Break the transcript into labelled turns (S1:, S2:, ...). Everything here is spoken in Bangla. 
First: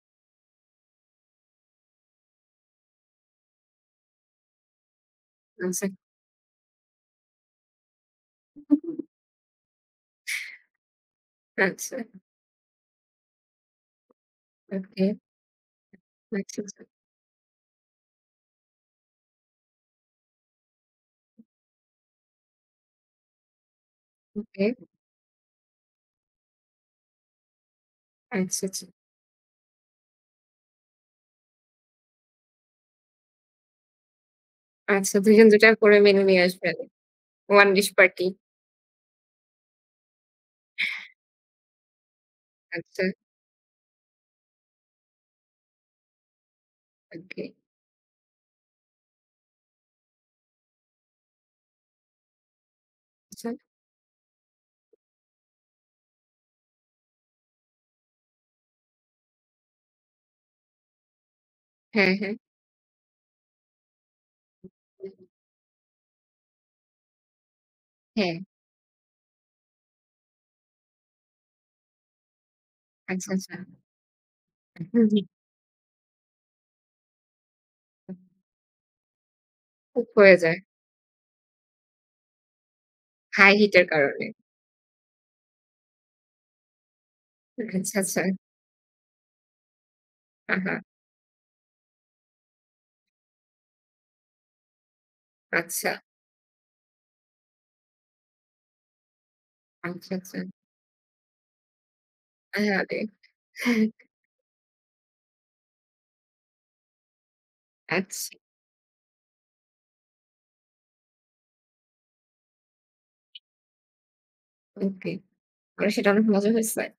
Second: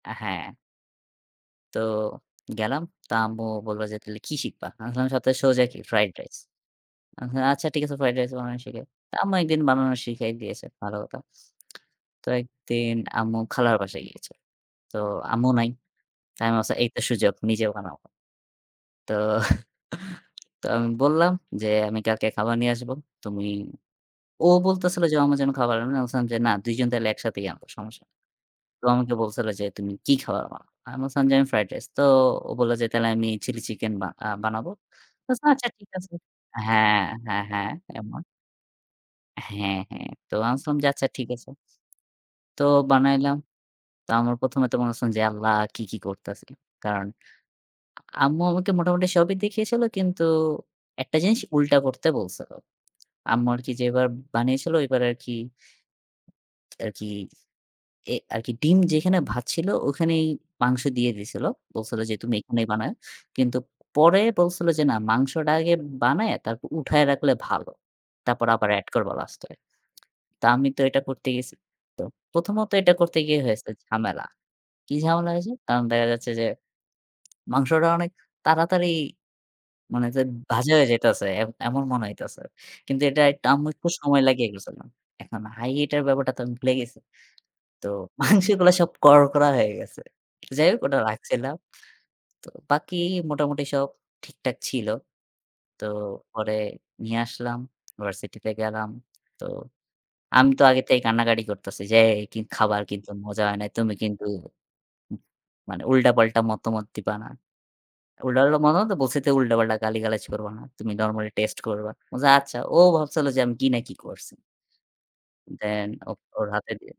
S1: অ্যা হ্যাঁ তো গেলাম। তা আম্মু বলল যে, "তাহলে কি শিখবা?" আমি বললাম, "সবথেকে সোজা কি?
S2: আনসে
S1: ফ্রাইড রাইস।" আ হু "আচ্ছা, ঠিক আছে। ফ্রাইড রাইস বানানো শিখাই।" আম্মু একদিন বানানো শিখাই দিয়েছে, ভালো কথা।
S2: রাখসে
S1: তো একদিন আম্মু খালার বাসায় গিয়েছে। তো
S2: ওকে।
S1: আম্মু নাই। তা আমি
S2: আচ্ছা,
S1: ভাবছি,
S2: আচ্ছা।
S1: "এই তো সুযোগ, নিজে বানাবো।" তো, তো আমি বললাম যে, "আমি কালকে খাবার নিয়ে আসবো। তুমি;" ও
S2: ওকে।
S1: বলতেছিল যে, "আম্মু যেন খাবার আনে।" আমি বললাম যে, "না, ২ জন তাহলে একসাথেই আনবো, সমস্যা নাই।"
S2: আচ্ছা, আচ্ছা।
S1: তো আমাকে বলছিল যে, "তুমি কি খাবার আনবা?" আমি বললাম যে, "আমি ফ্রাইড রাইস।" তো ও বলল যে, "তাহলে আমি চিলি চিকেন বা আ বানাবো।"
S2: আচ্ছা,
S1: আমি
S2: ২ জন
S1: বললাম,
S2: দুটা
S1: "আচ্ছা ঠিক
S2: করে
S1: আছে"
S2: মেনু নিয়ে আসবেন।
S1: হ্যাঁ, হ্যাঁ,
S2: 1
S1: হ্যাঁ
S2: dish party.
S1: এমন। হ্যাঁ, হ্যাঁ। তো আমি বলসিলাম যে, "আচ্ছা ঠিক আছে।" তো
S2: আচ্ছা।
S1: বানাইলাম। তো আমার প্রথমে তো মনে হচ্ছিল যে, "আল্লাহ! কি, কি করতেছি!" কারণ
S2: ওকে।
S1: আম্মু আমাকে মোটামুটি সবই দেখিয়েছিল কিন্তু, ১ টা জিনিস উল্টা করতে বলছিল। আম্মু
S2: আচ্ছা।
S1: আর কি যেই বার বানিয়েছিল ওইবার আর কি আরকি, এ আরকি ডিম যেখানে ভাজছিল, ওখানেই মাংস দিয়ে দিয়েছিল। বলছিল
S2: হ্যাঁ,
S1: যে,
S2: হ্যাঁ।
S1: "তুমি এখানেই বানাইও।" কিন্তু পরে
S2: হু,
S1: বলছিল যে, "না,
S2: হুম।
S1: মাংসটা আগে বানায়ে তারপর উঠায়া রাখলে ভালো।
S2: হ্যাঁ।
S1: তারপর আবার অ্যাড করবা লাস্টে।" তা আমি তো এটা করতে গেছি। তো প্রথমত এটা করতে
S2: আচ্ছা,
S1: গিয়ে
S2: আচ্ছা।
S1: হয়েছে ঝামেলা। কি
S2: হু, হু।
S1: ঝামেলা হয়েছে? কারণ দেখা যাচ্ছে যে, মাংসটা অনেক তাড়াতাড়ি মানে
S2: কুক
S1: যে
S2: হয়ে যায়।
S1: ভাজা হয়ে যাইতেছে, এ এমন মনে হইতেছে। কিন্তু এটা একটা
S2: হাই
S1: আম্মুর
S2: হিটের
S1: খুব সময়
S2: কারণে।
S1: লাগিয়ে ফেলেছিলাম। এখন হাই হিট এর ব্যাপারটা তো আমি ভুলে গেছি। তো
S2: আচ্ছা, আচ্ছা।
S1: মাংসগুলা সব করকরা হয়ে গেছে। যাই হোক,
S2: আহা।
S1: ওটা রাখছিলাম। তো বাকি মোটামুটি সব ঠিকঠাক ছিল। তো
S2: আচ্ছা।
S1: পরে নিয়ে আসলাম। ভার্সিটিতে গেলাম। তো
S2: আচ্ছা, আচ্ছা।
S1: আমি তো আগে থেকেই কান্নাকাটি করতেছি যে, "কি খাবার
S2: আহারে!
S1: কিন্তু মজা হয় নাই। তুমি কিন্তু উম মানে উল্টাপাল্টা মতামত দিবা না।"
S2: আচ্ছা।
S1: উল্টাপাল্টা মতামত বলতে বলছি যে, "তুমি উল্টাপাল্টা গালিগালাজ করবা না। তুমি নরমালি টেস্ট করবা।" বলছে "আচ্ছা।" ও ভাবছিল যে আমি কি না কি করছি?
S2: ওকে। আর
S1: দেন
S2: সেটা
S1: ও
S2: অনেক
S1: ওর
S2: মজা
S1: হাতে
S2: হইছে?
S1: দিয়ে।